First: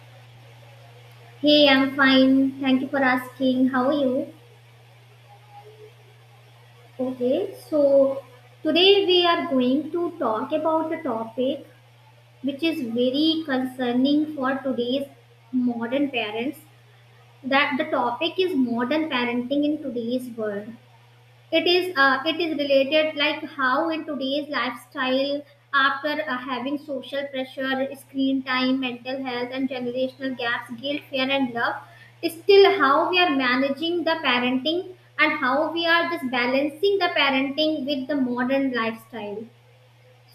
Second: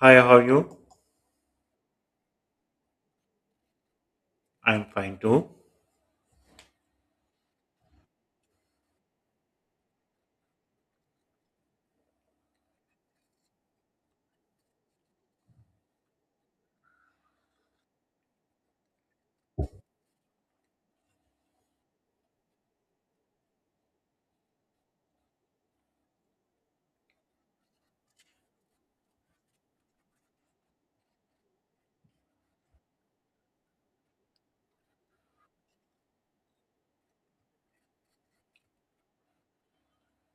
Hi, how are you? Hey, I'm fine. Thank you for asking. How are you? I'm fine too. Okay, so today we are going to talk about a topic which is very concerning for today's modern parents. That the topic is modern parenting in today's world. It is it is related like how in today's lifestyle after having social pressure, screen time, mental health, and generational gaps, guilt, fear, and love, still how we are managing the parenting and how we are just balancing the parenting with the modern lifestyle.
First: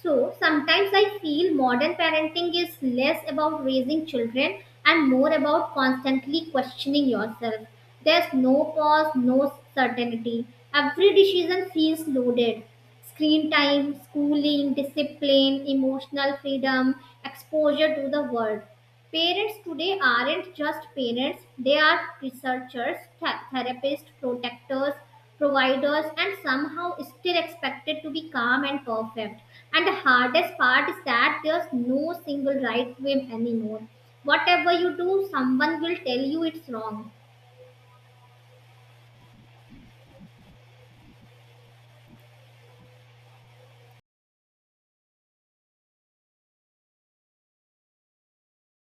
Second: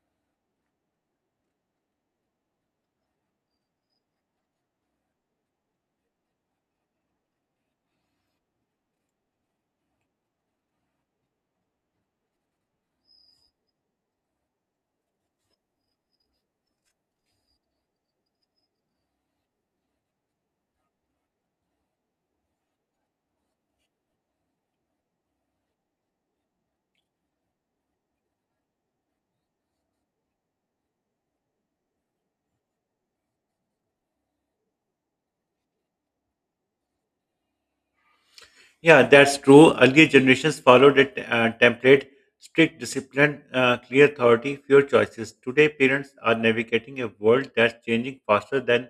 So sometimes I feel modern parenting is less about raising children and more about constantly questioning yourself. There's no pause, no certainty. Every decision feels loaded. Screen time, schooling, discipline, emotional freedom, exposure to the world. Parents today aren't just parents, they are researchers, therapists, protectors, providers, and somehow still expected to be calm and perfect. And the hardest part is that there's no single right way anymore. Whatever you do, someone will tell you it's wrong. Yeah, that's true. Earlier generations followed a template: strict discipline, clear authority, fewer choices. Today, parents are navigating a world that's changing faster than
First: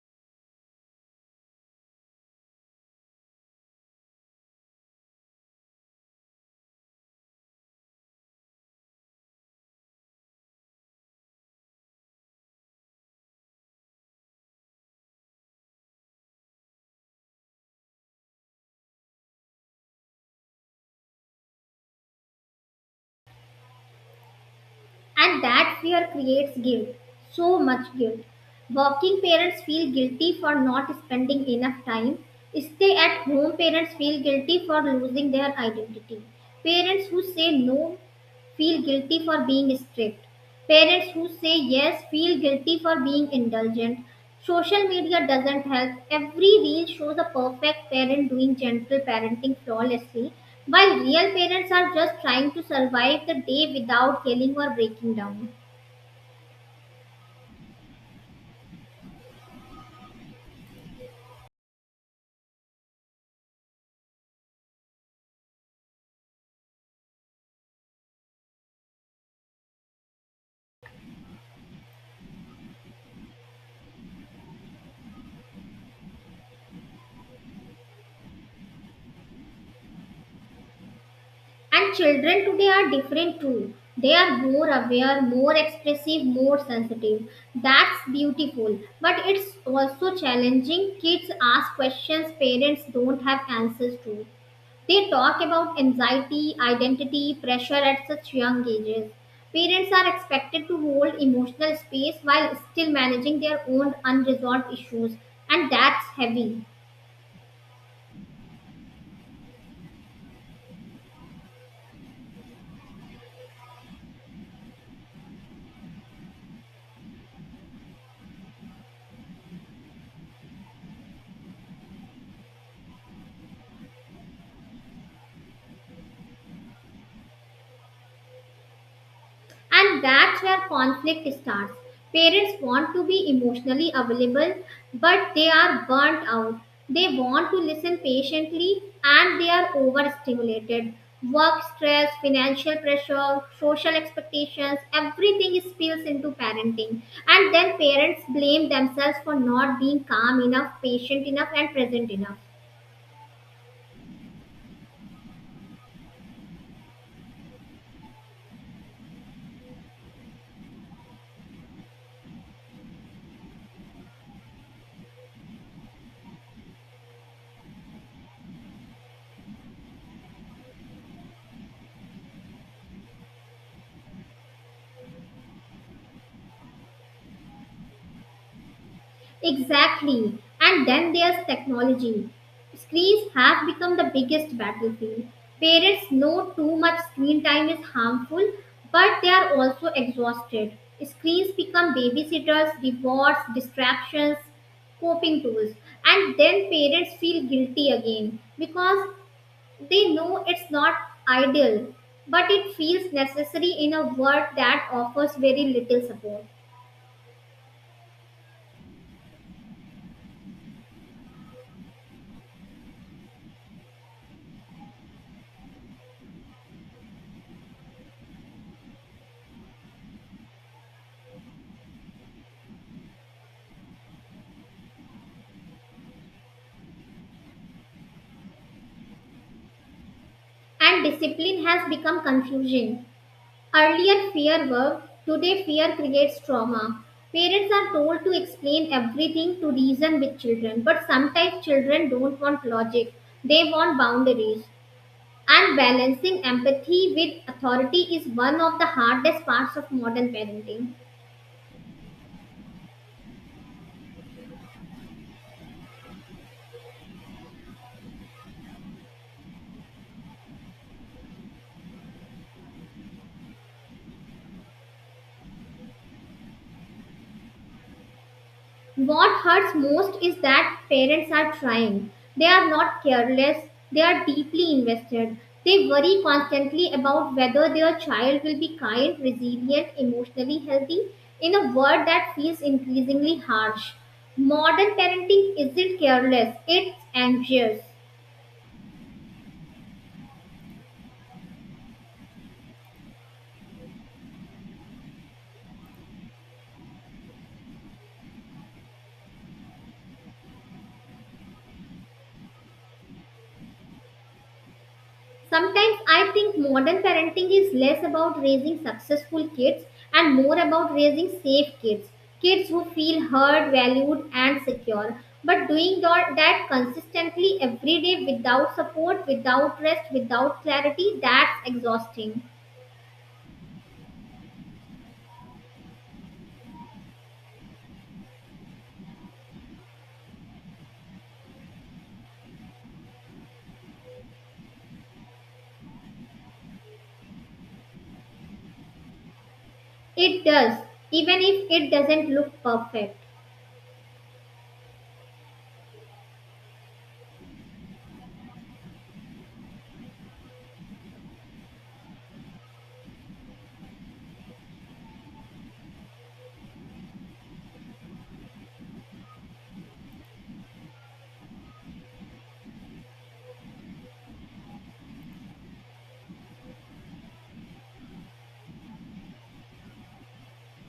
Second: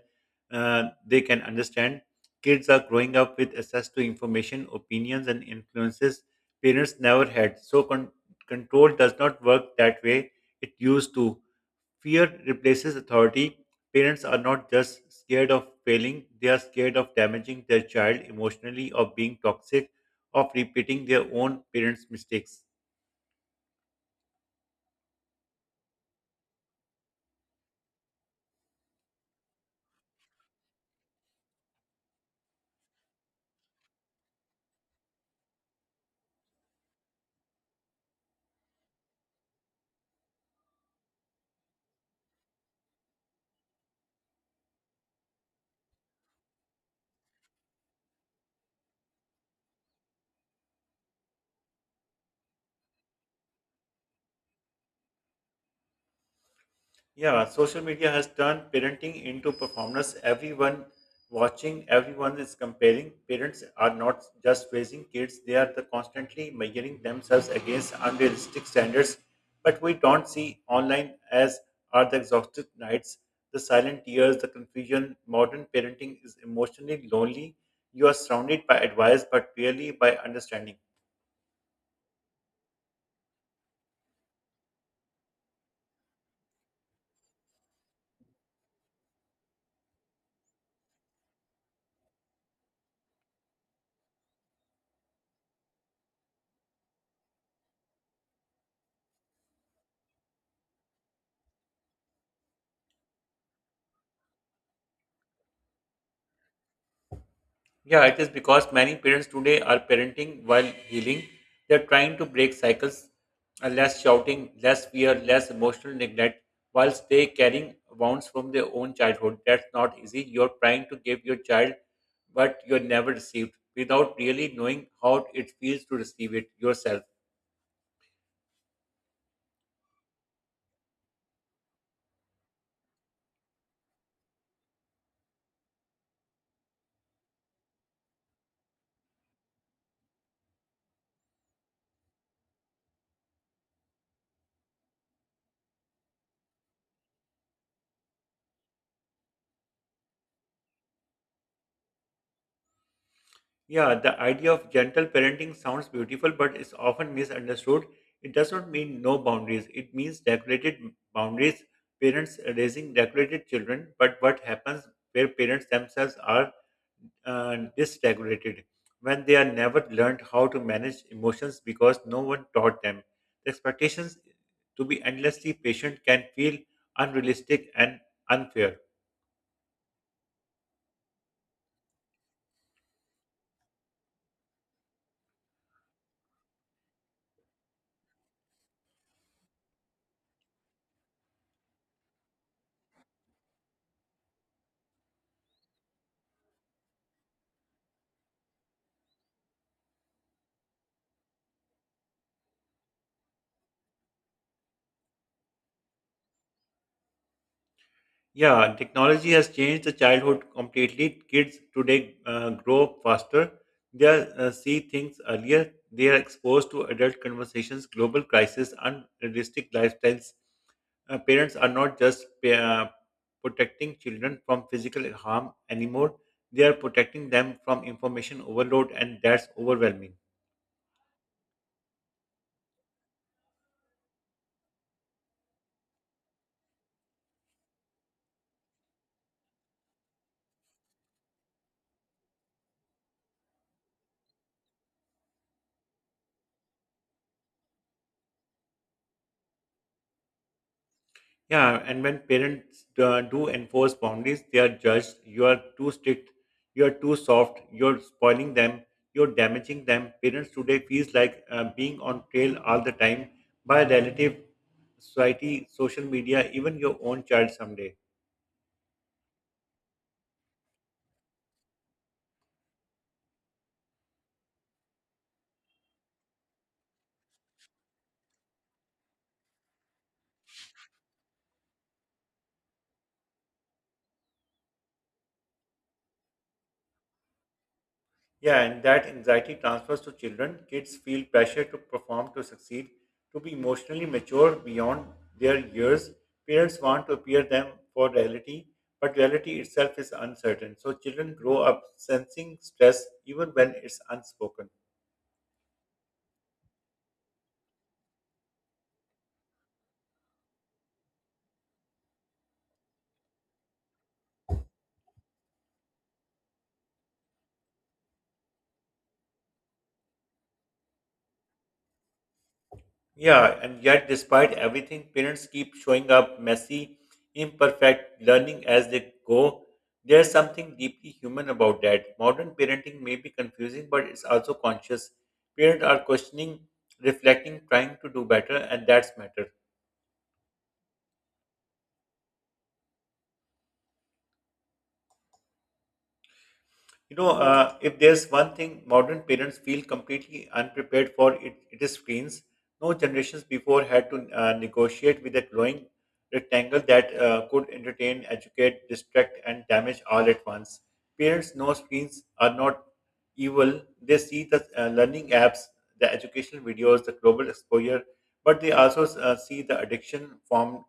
they can understand. Kids are growing up with access to information, opinions, and influences parents never had. So, control does not work that way it used to. Fear replaces authority. Parents are not just scared of failing, they are scared of damaging their child emotionally, of being toxic, of repeating their own parents' mistakes. And that fear creates guilt, so much guilt. Working parents feel guilty for not spending enough time. Stay at home parents feel guilty for losing their identity. Parents who say no feel guilty for being strict. Parents who say yes feel guilty for being indulgent. Social media doesn't help. Every reel shows a perfect parent doing gentle parenting flawlessly, while real parents are just trying to survive the day without yelling or breaking down. Yeah, social media has turned parenting into performance. Everyone watching, everyone is comparing. Parents are not just raising kids, they are the constantly measuring themselves against unrealistic standards. But we don't see online as are the exhausted nights, the silent tears, the confusion. Modern parenting is emotionally lonely. You are surrounded by advice, but rarely by understanding. And children today are different too. They are more aware, more expressive, more sensitive. That's beautiful, but it's also challenging. Kids ask questions parents don't have answers to. They talk about anxiety, identity, pressure at such young ages. Parents are expected to hold emotional space while still managing their own unresolved issues, and that's heavy. Yeah, it is because many parents today are parenting while healing. They're trying to break cycles, less shouting, less fear, less emotional neglect, whilst they carrying wounds from their own childhood. That's not easy. You're trying to give your child what you never received without really knowing how it feels to receive it yourself. And that's where conflict starts. Parents want to be emotionally available, but they are burnt out. They want to listen patiently and they are overstimulated. Work stress, financial pressure, social expectations, everything spills into parenting. And then parents blame themselves for not being calm enough, patient enough, and present enough. Yeah, the idea of gentle parenting sounds beautiful, but is often misunderstood. It does not mean no boundaries. It means regulated boundaries, parents raising regulated children. But what happens where parents themselves are dysregulated, when they are never learned how to manage emotions because no one taught them? The expectations to be endlessly patient can feel unrealistic and unfair. Exactly. And then there's technology. Screens have become the biggest battlefield. Parents know too much screen time is harmful, but they are also exhausted. Screens become babysitters, rewards, distractions, coping tools. And then parents feel guilty again because they know it's not ideal, but it feels necessary in a world that offers very little support. Yeah, technology has changed the childhood completely. Kids today grow up faster. They are, see things earlier. They are exposed to adult conversations, global crisis, unrealistic lifestyles. Parents are not just protecting children from physical harm anymore. They are protecting them from information overload, and that's overwhelming. And discipline has become confusing. Earlier fear worked, today fear creates trauma. Parents are told to explain everything, to reason with children, but sometimes children don't want logic, they want boundaries. And balancing empathy with authority is one of the hardest parts of modern parenting. Yeah, and when parents do enforce boundaries, they are judged. You are too strict. You are too soft. You're spoiling them. You're damaging them. Parents today feels like being on trail all the time by relative, society, social media, even your own child someday. What hurts most is that parents are trying. They are not careless, they are deeply invested. They worry constantly about whether their child will be kind, resilient, emotionally healthy in a world that feels increasingly harsh. Modern parenting isn't careless, it's anxious. Yeah, and that anxiety transfers to children. Kids feel pressure to perform, to succeed, to be emotionally mature beyond their years. Parents want to appear them for reality, but reality itself is uncertain. So children grow up sensing stress even when it's unspoken. Sometimes I think modern parenting is less about raising successful kids and more about raising safe kids, kids who feel heard, valued, and secure. But doing that consistently every day without support, without rest, without clarity, that's exhausting. Yeah, and yet, despite everything, parents keep showing up messy, imperfect, learning as they go. There's something deeply human about that. Modern parenting may be confusing, but it's also conscious. Parents are questioning, reflecting, trying to do better, and that's matter. It does, even if it doesn't look perfect. You know, if there's one thing modern parents feel completely unprepared for, it is screens. No generations before had to negotiate with a glowing rectangle that could entertain, educate, distract, and damage all at once. Parents know screens are not evil. They see the learning apps, the educational videos, the global exposure, but they also see the addiction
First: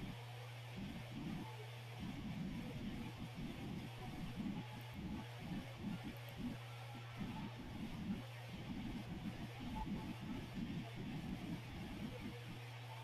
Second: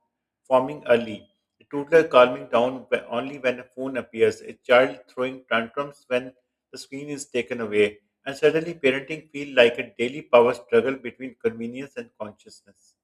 forming early, a toddler calming down only when a phone appears, a child throwing tantrums when the screen is taken away, and suddenly parenting feels like a daily power struggle between convenience and consciousness.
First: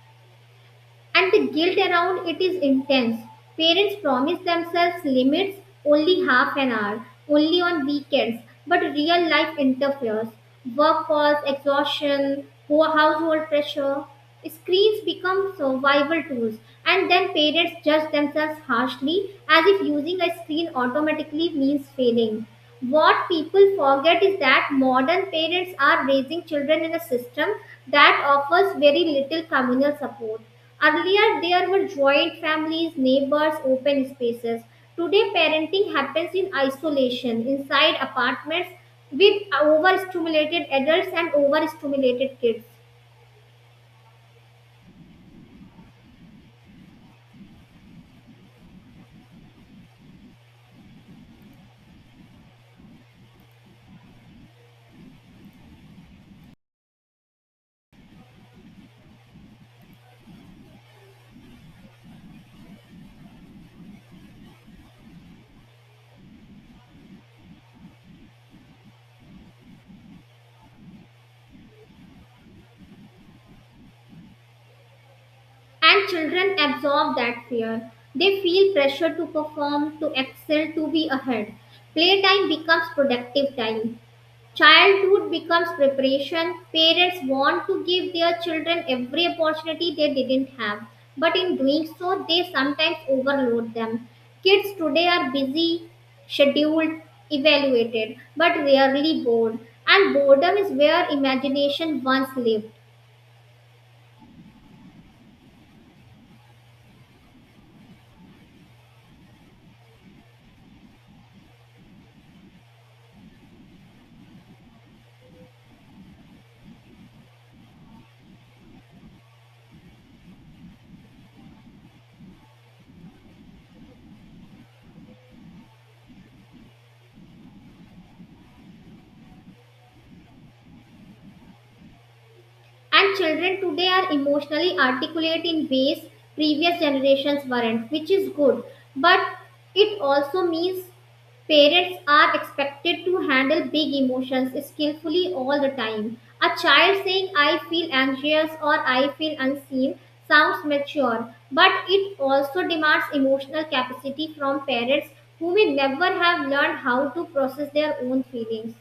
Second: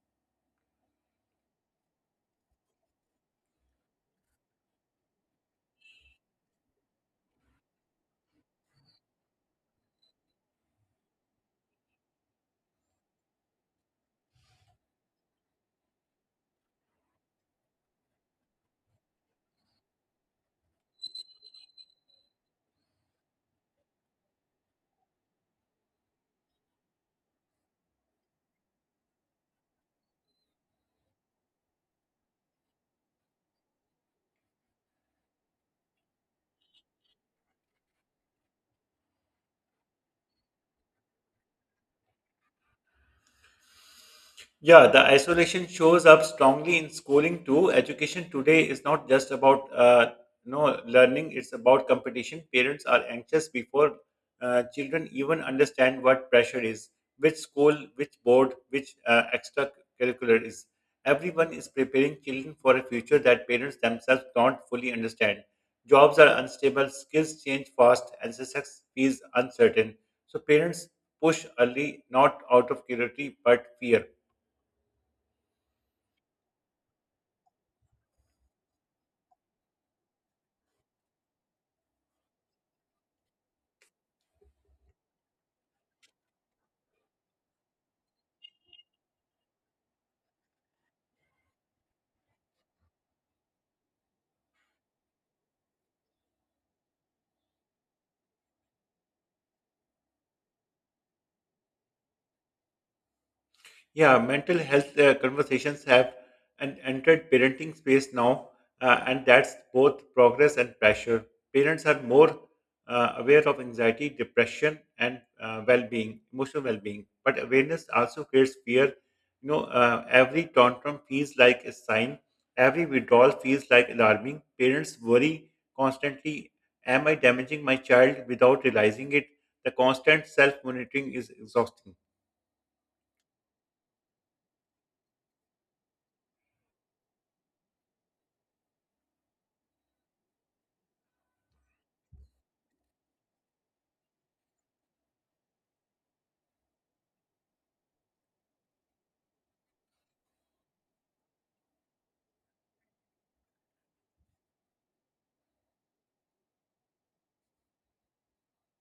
And the guilt around it is intense. Parents promise themselves limits, only half an hour, only on weekends, but real life interferes. Work calls, exhaustion, poor household pressure. Screens become survival tools, and then parents judge themselves harshly as if using a screen automatically means failing. What people forget is that modern parents are raising children in a system that offers very little communal support. Earlier, there were joint families, neighbors, open spaces. Today, parenting happens in isolation, inside apartments, with overstimulated adults and overstimulated kids. Yeah, the isolation shows up strongly in schooling too. Education today is not just about learning; it's about competition. Parents are anxious before children even understand what pressure is, which school, which board, which extracurricular is. Everyone is preparing children for a future that parents themselves don't fully understand. Jobs are unstable, skills change fast, and success is uncertain. So parents push early, not out of curiosity but fear. And children absorb that fear. They feel pressure to perform, to excel, to be ahead. Playtime becomes productive time. Childhood becomes preparation. Parents want to give their children every opportunity they didn't have, but in doing so, they sometimes overload them. Kids today are busy, scheduled, evaluated, but rarely bored, and boredom is where imagination once lived. Yeah, mental health conversations have an entered parenting space now, and that's both progress and pressure. Parents are more aware of anxiety, depression, and well-being, emotional well-being. But awareness also creates fear. You know, every tantrum feels like a sign. Every withdrawal feels like alarming. Parents worry constantly: Am I damaging my child without realizing it? The constant self-monitoring is exhausting. And children today are emotionally articulate in ways previous generations weren't, which is good. But it also means parents are expected to handle big emotions skillfully all the time. A child saying, "I feel anxious," or "I feel unseen," sounds mature, but it also demands emotional capacity from parents who may never have learned how to process their own feelings.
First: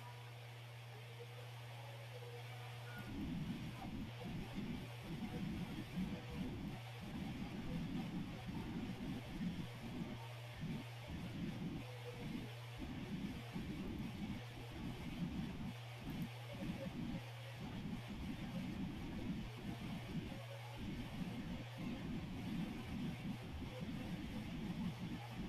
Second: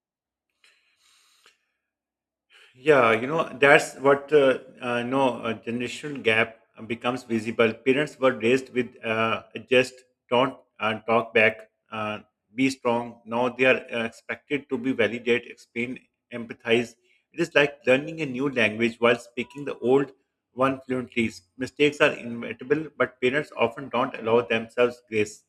Yeah, you know, that's what no a generational gap becomes visible. Parents were raised with just don't talk back, be strong. Now they are expected to be validate, explain, empathize. It is like learning a new language while speaking the old one fluently. Mistakes are inevitable, but parents often don't allow themselves grace.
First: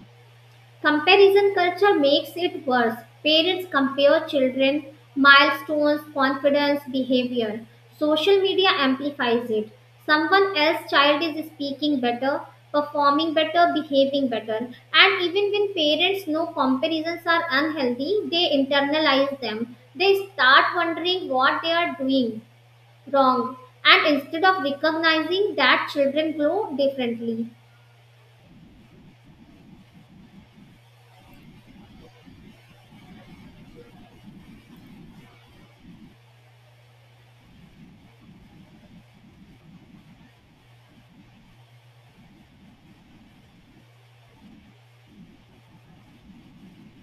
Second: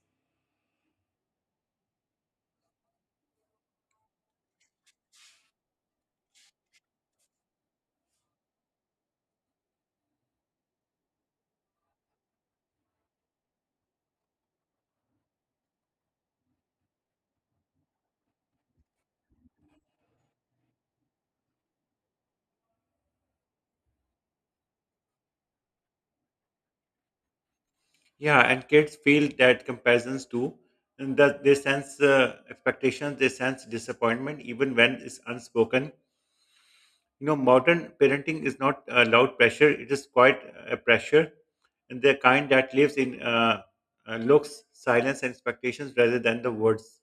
Comparison culture makes it worse. Parents compare children, milestones, confidence, behavior. Social media amplifies it. Someone else's child is speaking better, performing better, behaving better. And even when parents know comparisons are unhealthy, they internalize them. They start wondering what they are doing wrong. And instead of recognizing that children grow differently. Yeah, and kids feel that comparisons too, and that they sense expectations, they sense disappointment, even when it's unspoken. You know, modern parenting is not loud pressure; it is quite a pressure, and the kind that lives in looks, silence, and expectations rather than the words.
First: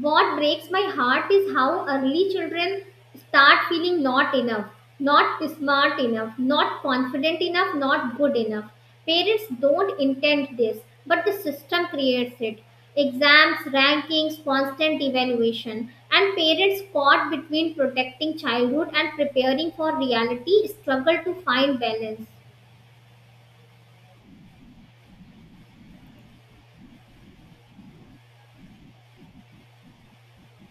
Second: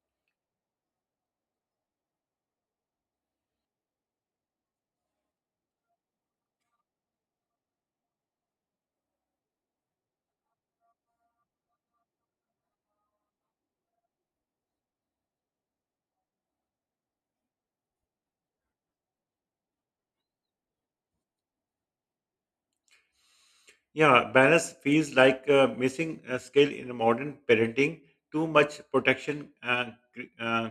What breaks my heart is how early children start feeling not enough, not smart enough, not confident enough, not good enough. Parents don't intend this, but the system creates it. Exams, rankings, constant evaluation, and parents caught between protecting childhood and preparing for reality struggle to find balance. Yeah, balance feels like a missing skill in modern parenting. Too much protection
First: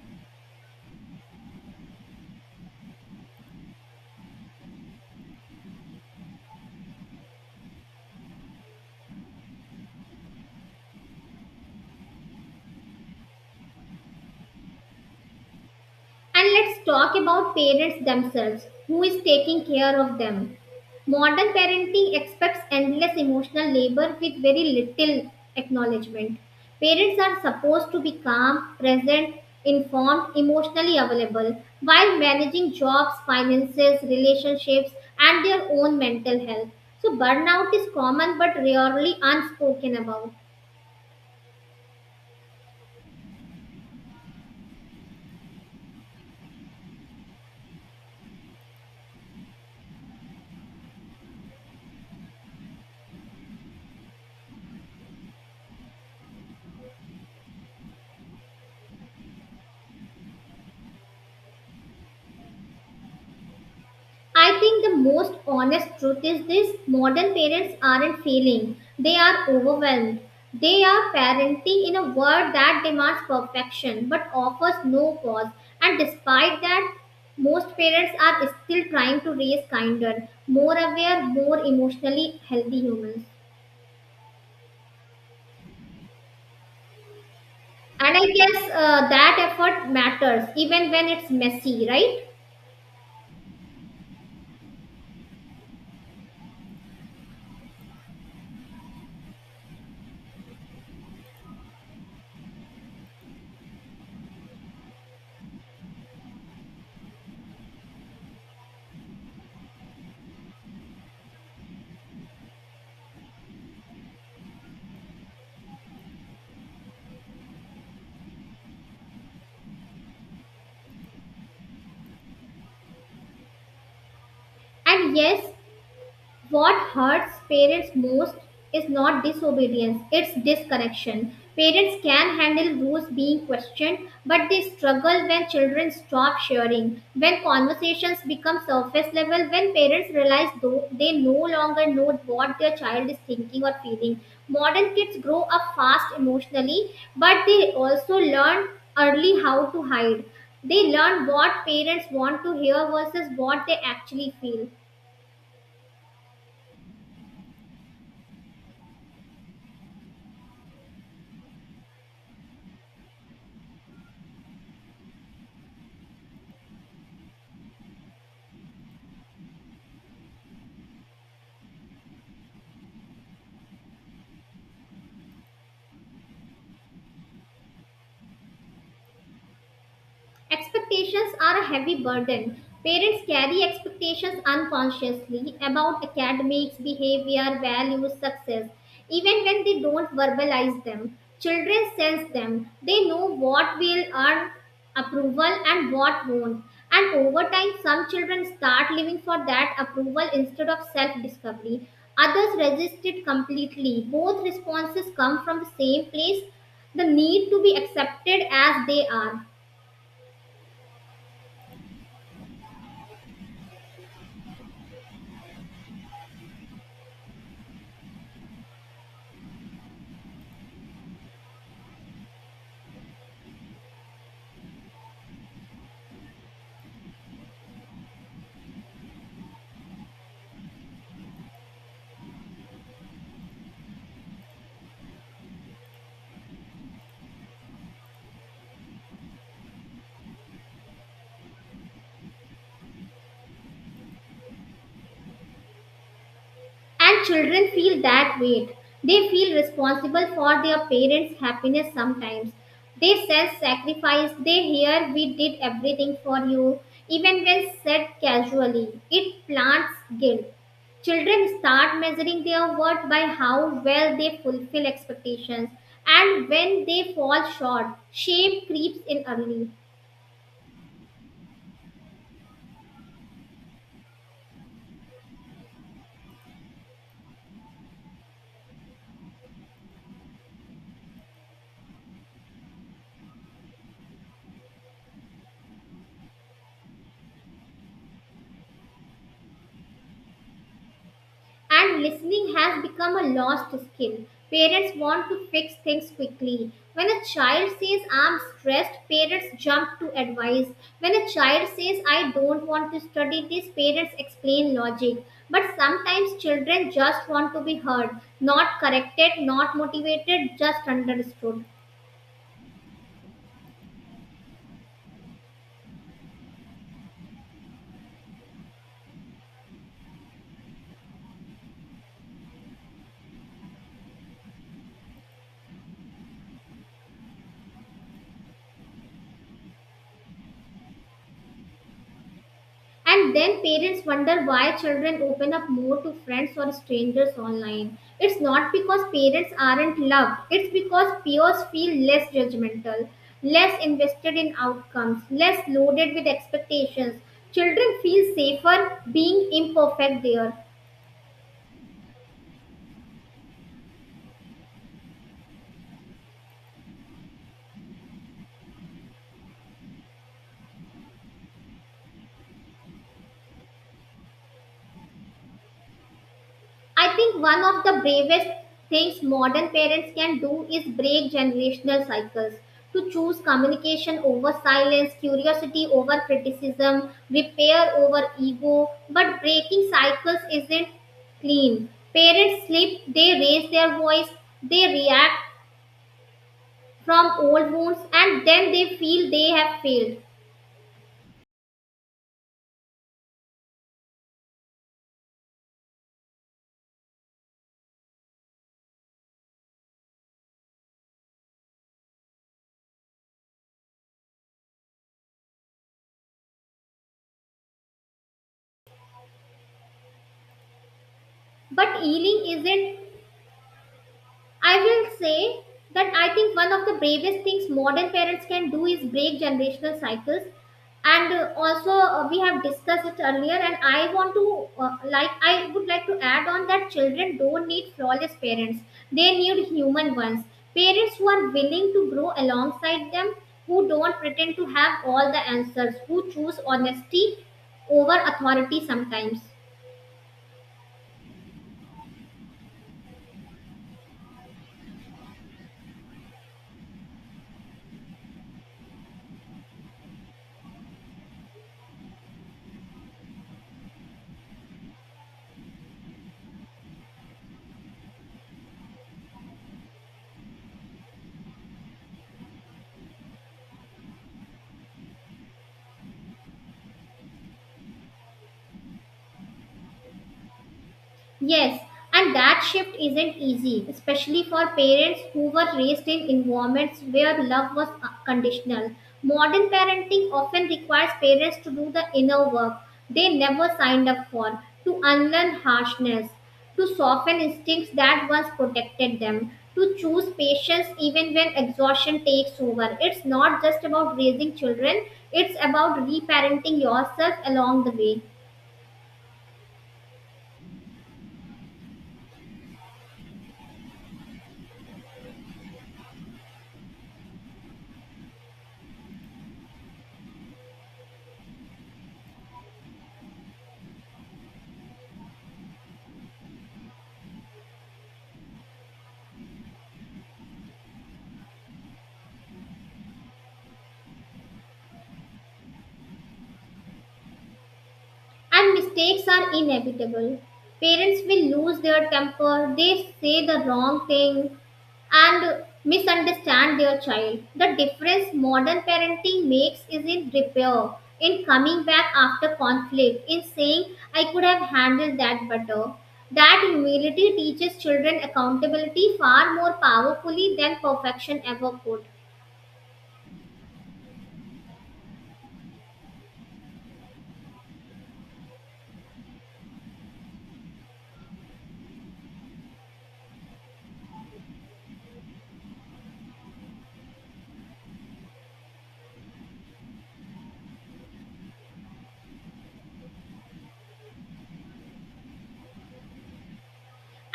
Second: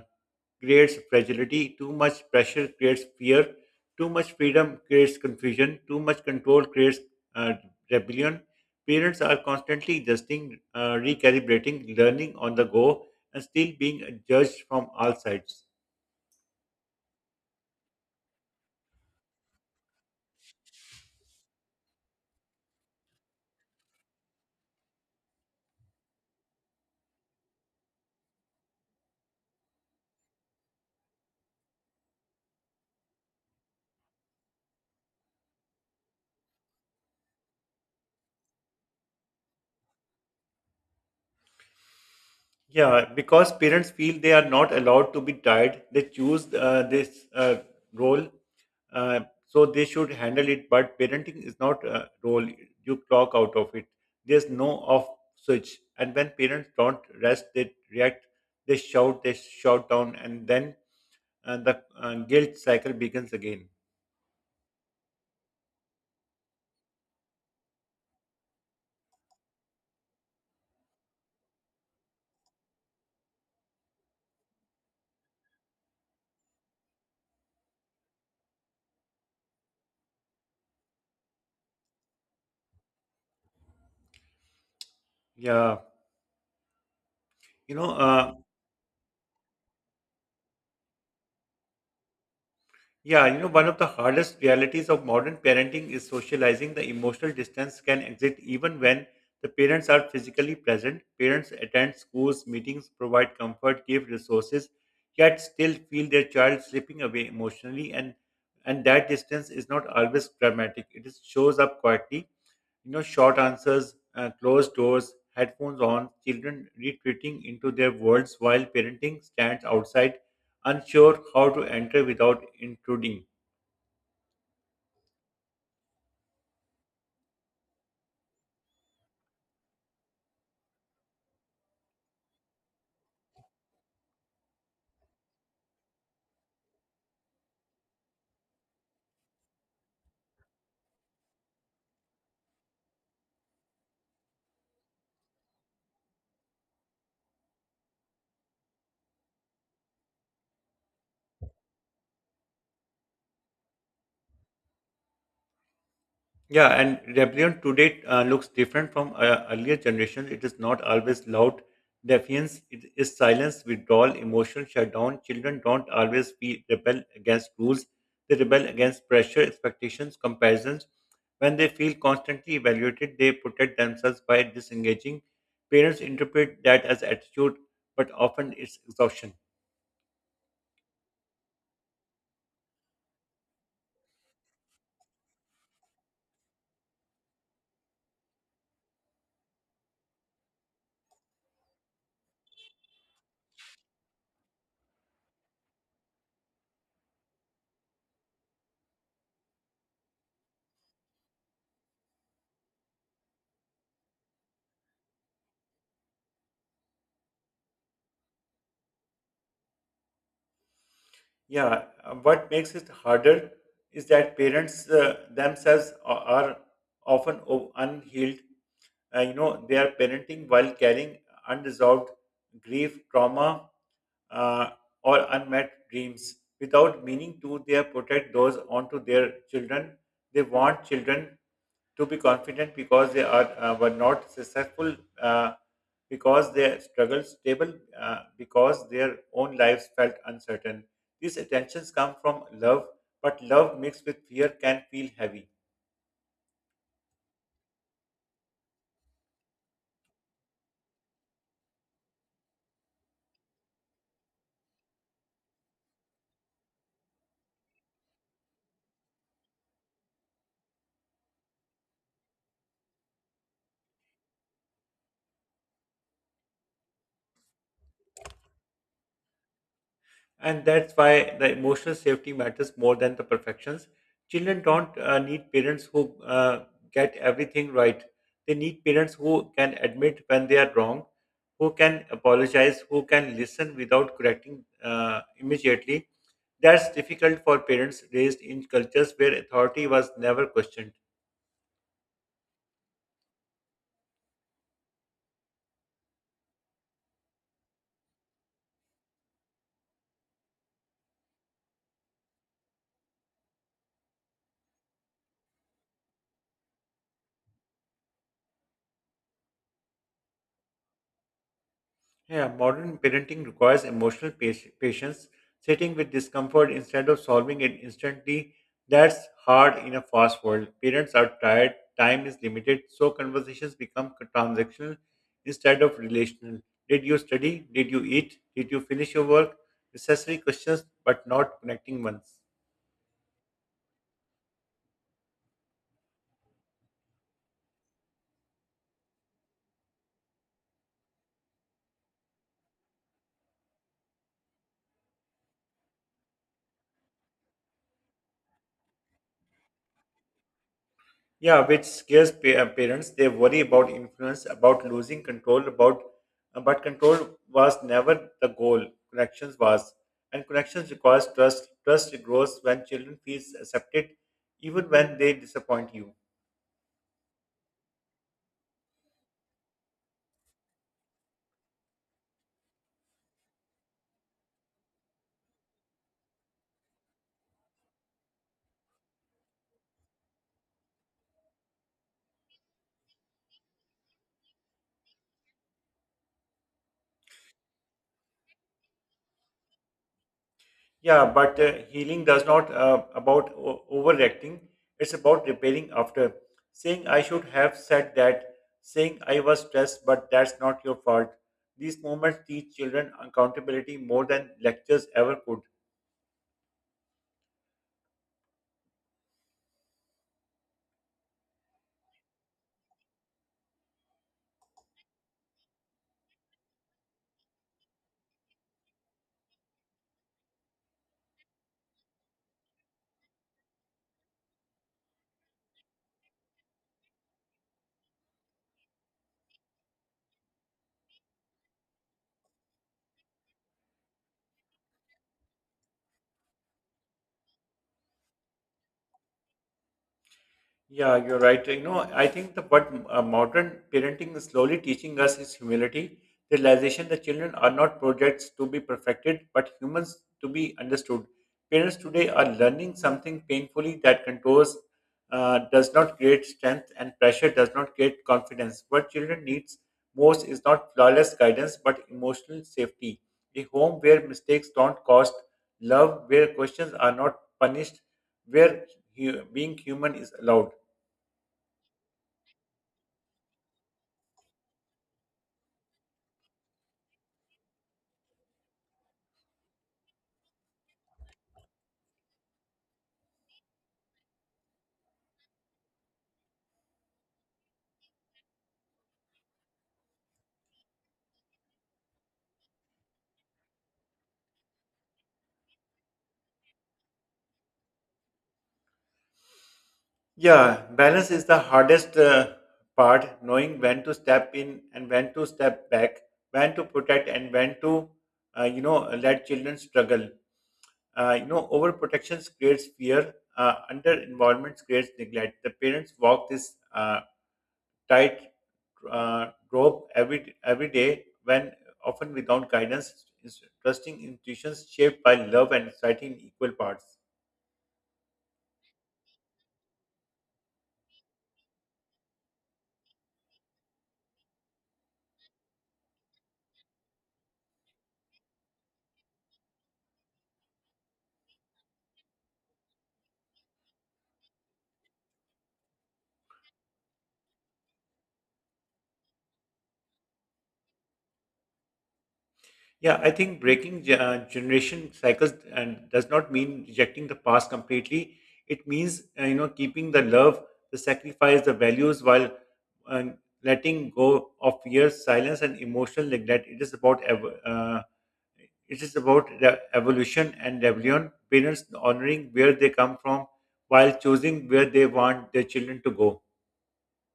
creates fragility, too much pressure creates fear, too much freedom creates confusion, too much control creates uh, rebellion. Parents are constantly adjusting, recalibrating, learning on the go, and still being judged from all sides. And let's talk about parents themselves. Who is taking care of them? Modern parenting expects endless emotional labor with very little acknowledgement. Parents are supposed to be calm, present, informed, emotionally available while managing jobs, finances, relationships, and their own mental health. So, burnout is common but rarely unspoken about. Yeah, because parents feel they are not allowed to be tied, they choose this role, uh, so they should handle it. But parenting is not a role; you clock out of it. There's no off switch, and when parents don't rest, they react, they shout down, and then the guilt cycle begins again. I think the most honest truth is this: modern parents aren't failing, they are overwhelmed. They are parenting in a world that demands perfection but offers no pause. And despite that, most parents are still trying to raise kinder, more aware, more emotionally healthy humans. Yeah, you know, And I uh, guess that effort matters even when it's messy, right? Yeah, you know, one of the hardest realities of modern parenting is socializing. The emotional distance can exist even when the parents are physically present. Parents attend schools, meetings, provide comfort, give resources, yet still feel their child slipping away emotionally, and that distance is not always dramatic. It is, shows up quietly, short answers, closed doors, headphones on, children retreating into their worlds while parenting stands outside, unsure how to enter without intruding. And yes, what hurts parents most is not disobedience, it's disconnection. Parents can handle rules being questioned, but they struggle when children stop sharing, when conversations become surface level, when parents realize though they no longer know what their child is thinking or feeling. Modern kids grow up fast emotionally, but they also learn early how to hide. They learn what parents want to hear versus what they actually feel. Yeah, and rebellion today looks different from earlier generations. It is not always loud defiance, it is silence, withdrawal, emotional shutdown. Children don't always be rebel against rules, they rebel against pressure, expectations, comparisons. When they feel constantly evaluated, they protect themselves by disengaging. Parents interpret that as attitude, but often it's exhaustion. Expectations are a heavy burden. Parents carry expectations unconsciously about academics, behavior, values, success, even when they don't verbalize them. Children sense them. They know what will earn approval and what won't. And over time, some children start living for that approval instead of self discovery. Others resist it completely. Both responses come from the same place, the need to be accepted as they are. Yeah, what makes it harder is that parents themselves are often unhealed. They are parenting while carrying unresolved grief, trauma, uh, or unmet dreams. Without meaning to, they protect those onto their children. They want children to be confident because they are were not successful uh, because their struggles stable because their own lives felt uncertain these attentions come from love, but love mixed with fear can feel heavy. And children feel that weight. They feel responsible for their parents' happiness sometimes. They self sacrifice, they hear "we did everything for you," even when said casually. It plants guilt. Children start measuring their worth by how well they fulfill expectations, and when they fall short, shame creeps in early. And that's why the emotional safety matters more than the perfections. Children don't need parents who get everything right. They need parents who can admit when they are wrong, who can apologize, who can listen without correcting immediately. That's difficult for parents raised in cultures where authority was never questioned. And listening has become a lost skill. Parents want to fix things quickly. When a child says, "I'm stressed," parents jump to advice. When a child says, "I don't want to study this," parents explain logic. But sometimes children just want to be heard, not corrected, not motivated, just understood. Yeah, modern parenting requires emotional patience, sitting with discomfort instead of solving it instantly. That's hard in a fast world. Parents are tired, time is limited, so conversations become transactional instead of relational. Did you study? Did you eat? Did you finish your work? Necessary questions, but not connecting ones. And then parents wonder why children open up more to friends or strangers online. It's not because parents aren't loved, it's because peers feel less judgmental, less invested in outcomes, less loaded with expectations. Children feel safer being imperfect there. Yeah, which scares parents. They worry about influence, about losing control, about but control was never the goal. Connections was, and connections requires trust. Trust grows when children feels accepted, even when they disappoint you. I think one of the bravest things modern parents can do is break generational cycles, to choose communication over silence, curiosity over criticism, repair over ego. But breaking cycles isn't clean. Parents slip, they raise their voice, they react from old wounds, and then they feel they have failed. Yeah, but healing does not about overreacting. It's about repairing after. Saying I should have said that. Saying I was stressed, but that's not your fault. These moments teach children accountability more than lectures ever could. But healing isn't, I will say that I think one of the bravest things modern parents can do is break generational cycles. And also, we have discussed it earlier, and I want to I would like to add on that children don't need flawless parents; they need human ones. Parents who are willing to grow alongside them, who don't pretend to have all the answers, who choose honesty over authority sometimes. Yeah, you're right. You know, I think the what modern parenting is slowly teaching us is humility, the realization that children are not projects to be perfected, but humans to be understood. Parents today are learning something painfully that contours does not create strength and pressure does not create confidence. What children needs most is not flawless guidance, but emotional safety. A home where mistakes don't cost, love where questions are not punished, where being human is allowed. Yes, and that shift isn't easy, especially for parents who were raised in environments where love was conditional. Modern parenting often requires parents to do the inner work they never signed up for, to unlearn harshness, to soften instincts that once protected them, to choose patience even when exhaustion takes over. It's not just about raising children, it's about reparenting yourself along the way. Yeah, balance is the hardest part, knowing when to step in and when to step back, when to protect and when to, let children struggle. Overprotection creates fear, under involvement creates neglect. The parents walk this tight rope every day, when often without guidance, trusting intuitions shaped by love and society in equal parts. And mistakes are inevitable. Parents will lose their temper, they say the wrong thing, and misunderstand their child. The difference modern parenting makes is in repair, in coming back after conflict, in saying, "I could have handled that better." That humility teaches children accountability far more powerfully than perfection ever could. Yeah, I think breaking generation cycles and does not mean rejecting the past completely. It means keeping the love, the sacrifice, the values while uh, letting go of years, silence, and emotional neglect. It is about the evolution and rebellion. Parents honoring where they come from while choosing where they want their children to go.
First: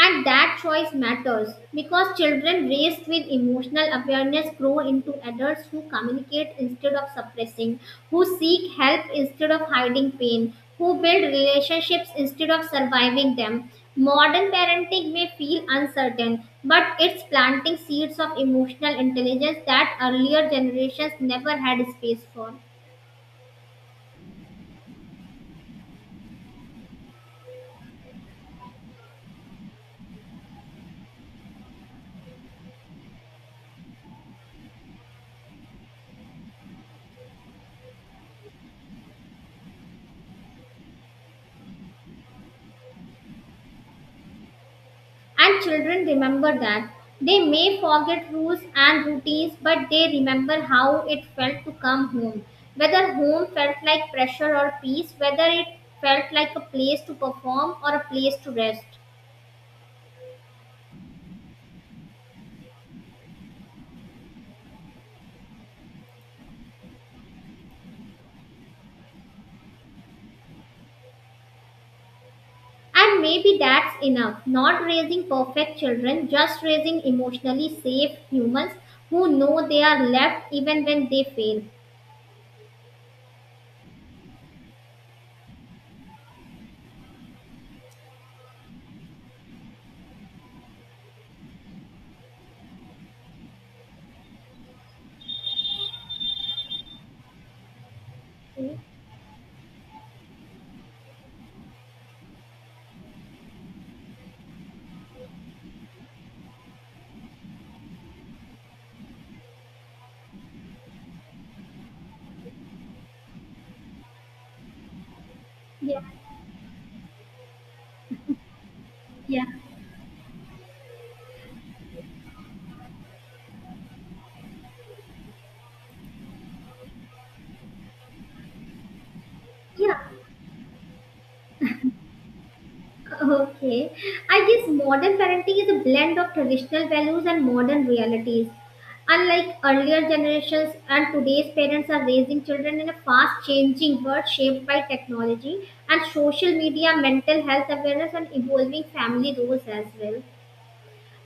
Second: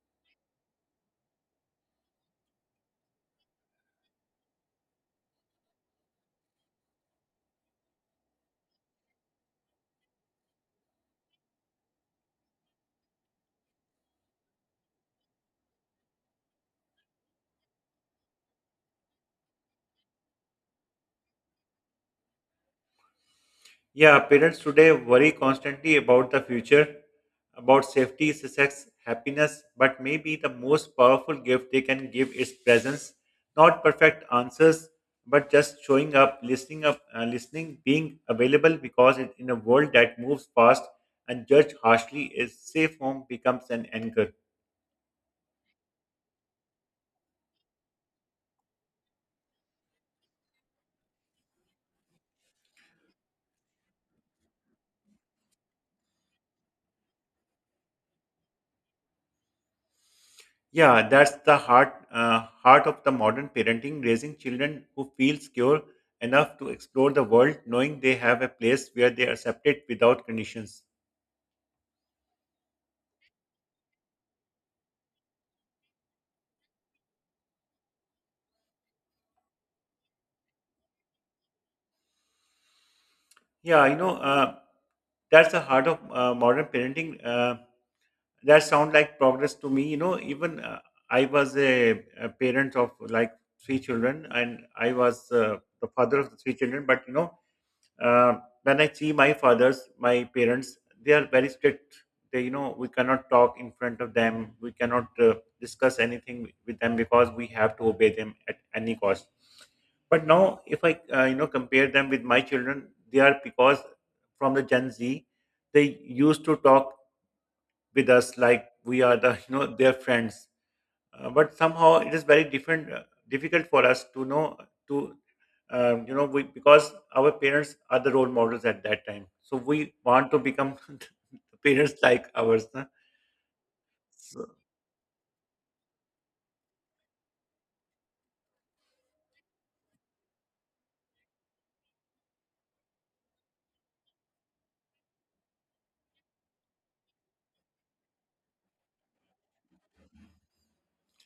And that choice matters because children raised with emotional awareness grow into adults who communicate instead of suppressing, who seek help instead of hiding pain, who build relationships instead of surviving them. Modern parenting may feel uncertain, but it's planting seeds of emotional intelligence that earlier generations never had space for. Yeah, parents today worry constantly about the future, about safety, sex, happiness, but maybe the most powerful gift they can give is presence. Not perfect answers, but just showing up, listening, being available because in a world that moves fast and judged harshly, a safe home becomes an anchor. And children remember that. They may forget rules and routines, but they remember how it felt to come home. Whether home felt like pressure or peace, whether it felt like a place to perform or a place to rest. Yeah, that's the heart of the modern parenting, raising children who feel secure enough to explore the world, knowing they have a place where they are accepted without conditions. And maybe that's enough. Not raising perfect children, just raising emotionally safe humans who know they are loved even when they fail. Yeah, that's the heart of modern parenting. That sound like progress to me. You know, even I was a parent of like three children, and I was the father of the three children. But you know, uh, when I see my fathers, my parents, they are very strict. They, you know, we cannot talk in front of them. We cannot discuss anything with them because we have to obey them at any cost. But now, if I you know, compare them with my children, they are because from the Gen Z, they Yeah, used to talk with us like we are yeah, you know, their friends but somehow it is very different difficult for us to know to you know we because our parents are the role models at that time, so we yeah. want to become the parents like ours, huh? Okay. I So, guess modern parenting is a blend of traditional values and modern realities. Unlike earlier generations, and today's parents are raising children in a fast changing world shaped by technology and social media, mental health awareness, and evolving family roles as well.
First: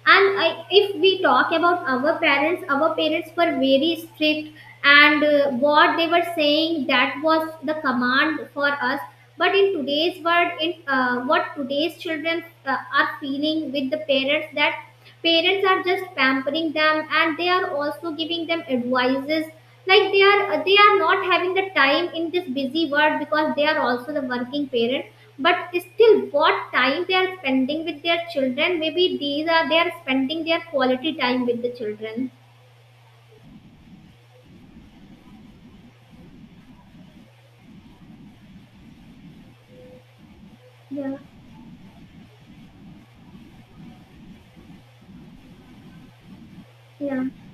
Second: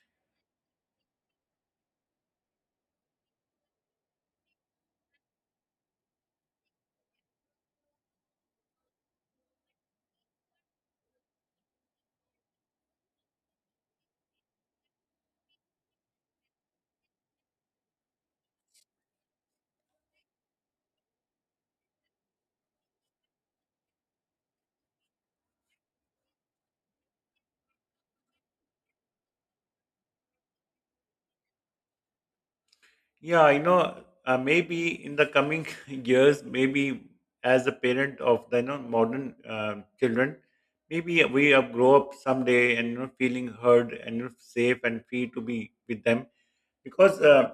And I, if we talk about our parents, our parents were very strict, and what they were saying, that was the command for us. But in today's world, in what today's children are feeling with the parents, that parents are just pampering them, and they are also giving them advices, like they are, they are not having the time in this busy world because they are also the working parent. But still, what time they are spending with their children, maybe these are, they are spending their quality time with the children. yeah, you know, maybe in the coming years, maybe as a parent of the you know modern children, Yeah, maybe we grow up someday and you know feeling heard and you know, safe and free to be with them because yeah.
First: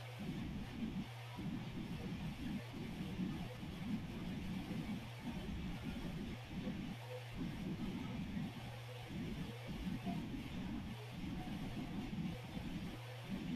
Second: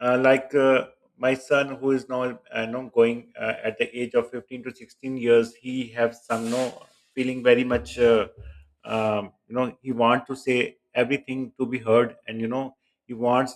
uh, like uh, my son who is now you going at the age of 15 to 16 years, he have some no feeling very much you know he want to say everything to be heard, and you know he wants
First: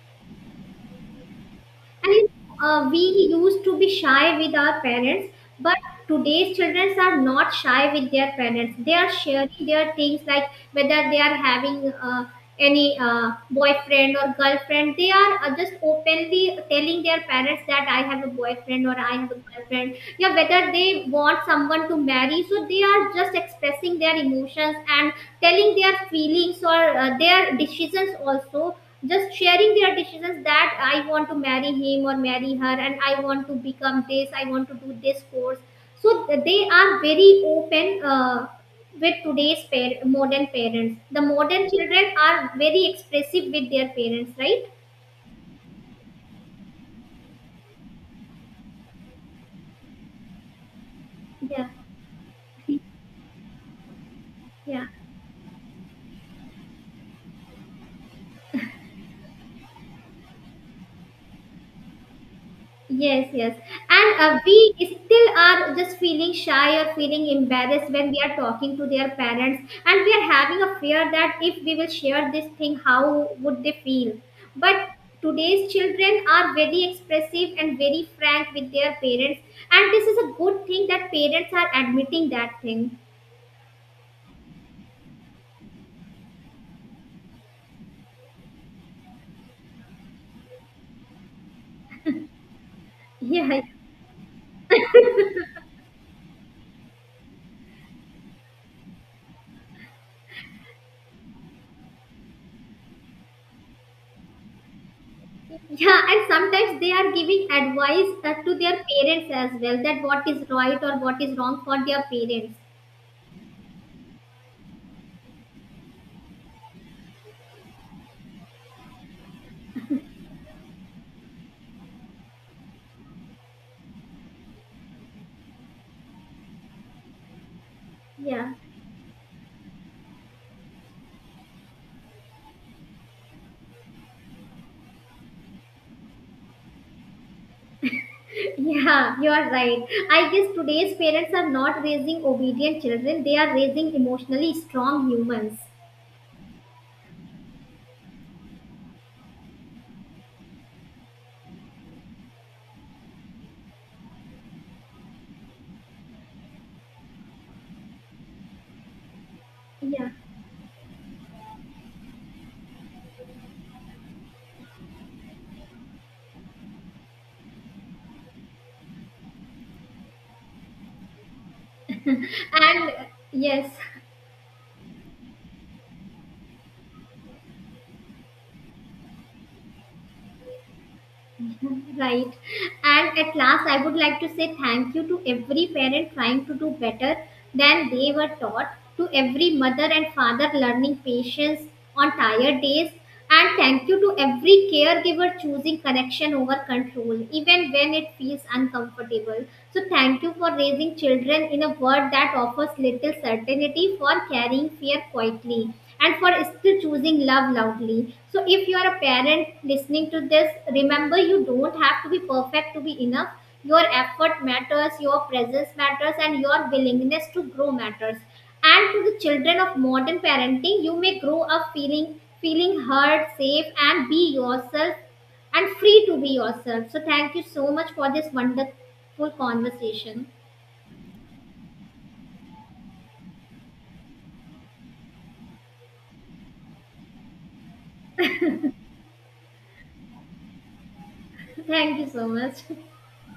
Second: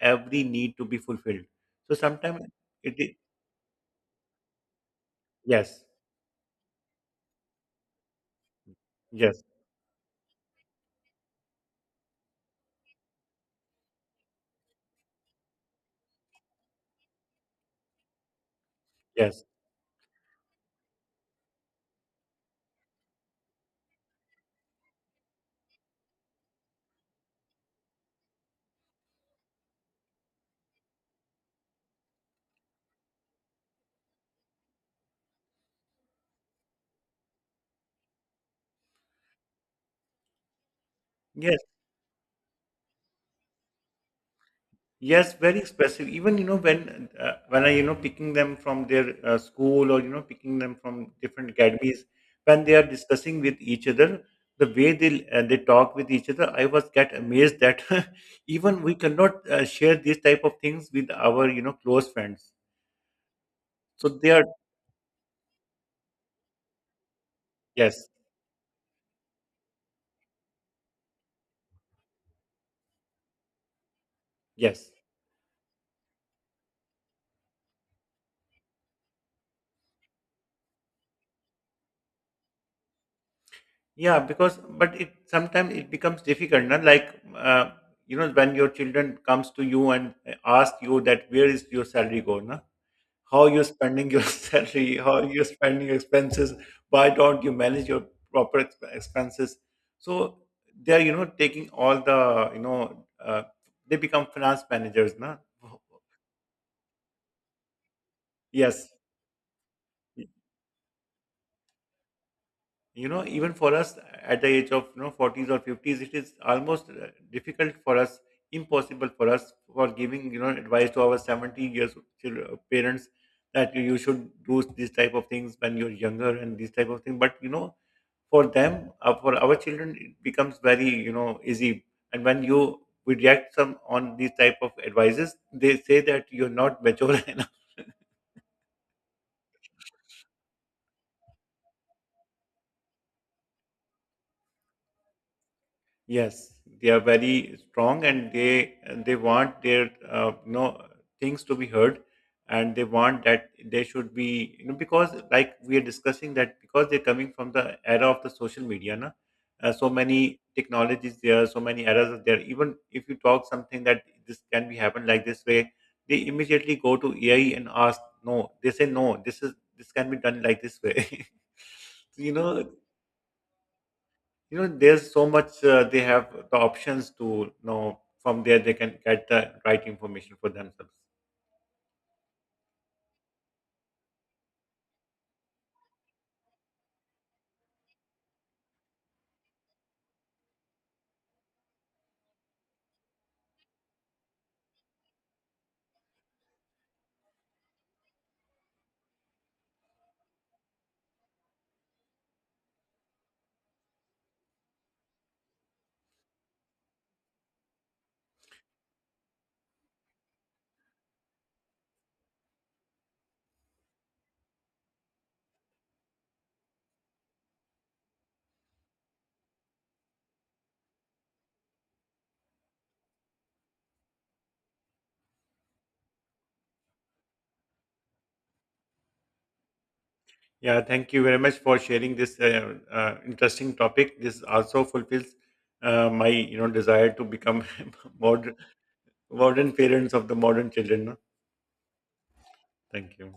every need to be fulfilled, so And sometimes it we used to be shy with our parents, but yes. today's children are not shy with their parents. They are Yes. sharing their things, like whether they are having any boyfriend or girlfriend. They are just openly telling their parents that I have a boyfriend or I have a Yes. girlfriend. Yeah, whether they want someone to marry, so they are just expressing their emotions and telling their feelings or their decisions also, just sharing their decisions that I want to marry him or marry her, and I want to become this, I want to do this course. So they are very open with today's modern parents. The Yes. modern children are very expressive with their parents, right? Yes, very expressive. Even you know when I you know picking them from their school or you know picking them from different Yeah, academies, when they are discussing with each other, the yeah. way they talk with each other, I was get amazed that even we cannot share these type of things with our you know close friends. Yes, yes. So And they are we still are just feeling shy or feeling embarrassed yes. when we are talking to their parents, and we are having a fear that if we will share this thing, how would they feel? But Yes. today's children are very expressive and very frank with their parents, and this is a good thing that parents are admitting that thing. Yeah, because but it sometimes it becomes difficult, na? You know when your children comes to you and ask you that where is your salary go, na? How you're spending your salary, how you're spending your expenses. Why don't you manage your proper expenses? So they're you know taking all the you know they become finance managers, na? Yeah, yeah, and sometimes they are giving advice to their Yes, parents as well, that what is right or what is wrong for their parents. you know even for us at the age of you know 40s or 50s, it is almost difficult for us, impossible for us for giving you know advice to our 70 years parents that you should do these type of things when you're younger and these type of things. But you know for Yeah. them, for our children it becomes very you know easy, and when you reject some on these type of advices, they say that you're not mature enough. Yeah, you are right. I guess today's parents are not raising obedient children, they are raising emotionally strong humans. Yes, they are very strong, and they want their you know things to be heard, and they want that they should be you know because like we are discussing that because they're coming from the era of the social media, na, so Yeah. many technologies there, so many eras are there. Even if you talk something that this can be happened like this way, they immediately go to AI and ask. No, they say no. This can be done like this way. you know And yes. you know there's so much they have the options to know from there they can get the right information for themselves. Right. And at last, I would like to say thank you to every parent trying to do better than they were taught, to every mother and father learning patience on tired days, and thank you to every caregiver choosing connection over control even when it feels uncomfortable. So thank you for raising children in a world that offers little certainty, for carrying fear quietly, and for still choosing love loudly. So, if you are a parent listening to this, remember you don't have to be perfect to be enough. Your effort matters, your presence matters, and your willingness to grow matters. And to the children of modern parenting, you may grow up feeling heard, safe, and be yourself and free to be yourself. So, thank you so much for this wonderful conversation. Yeah, thank you very much for sharing this interesting topic. This also fulfills my you know desire to become modern modern parents of the modern children, no? Thank you so much. Thank you.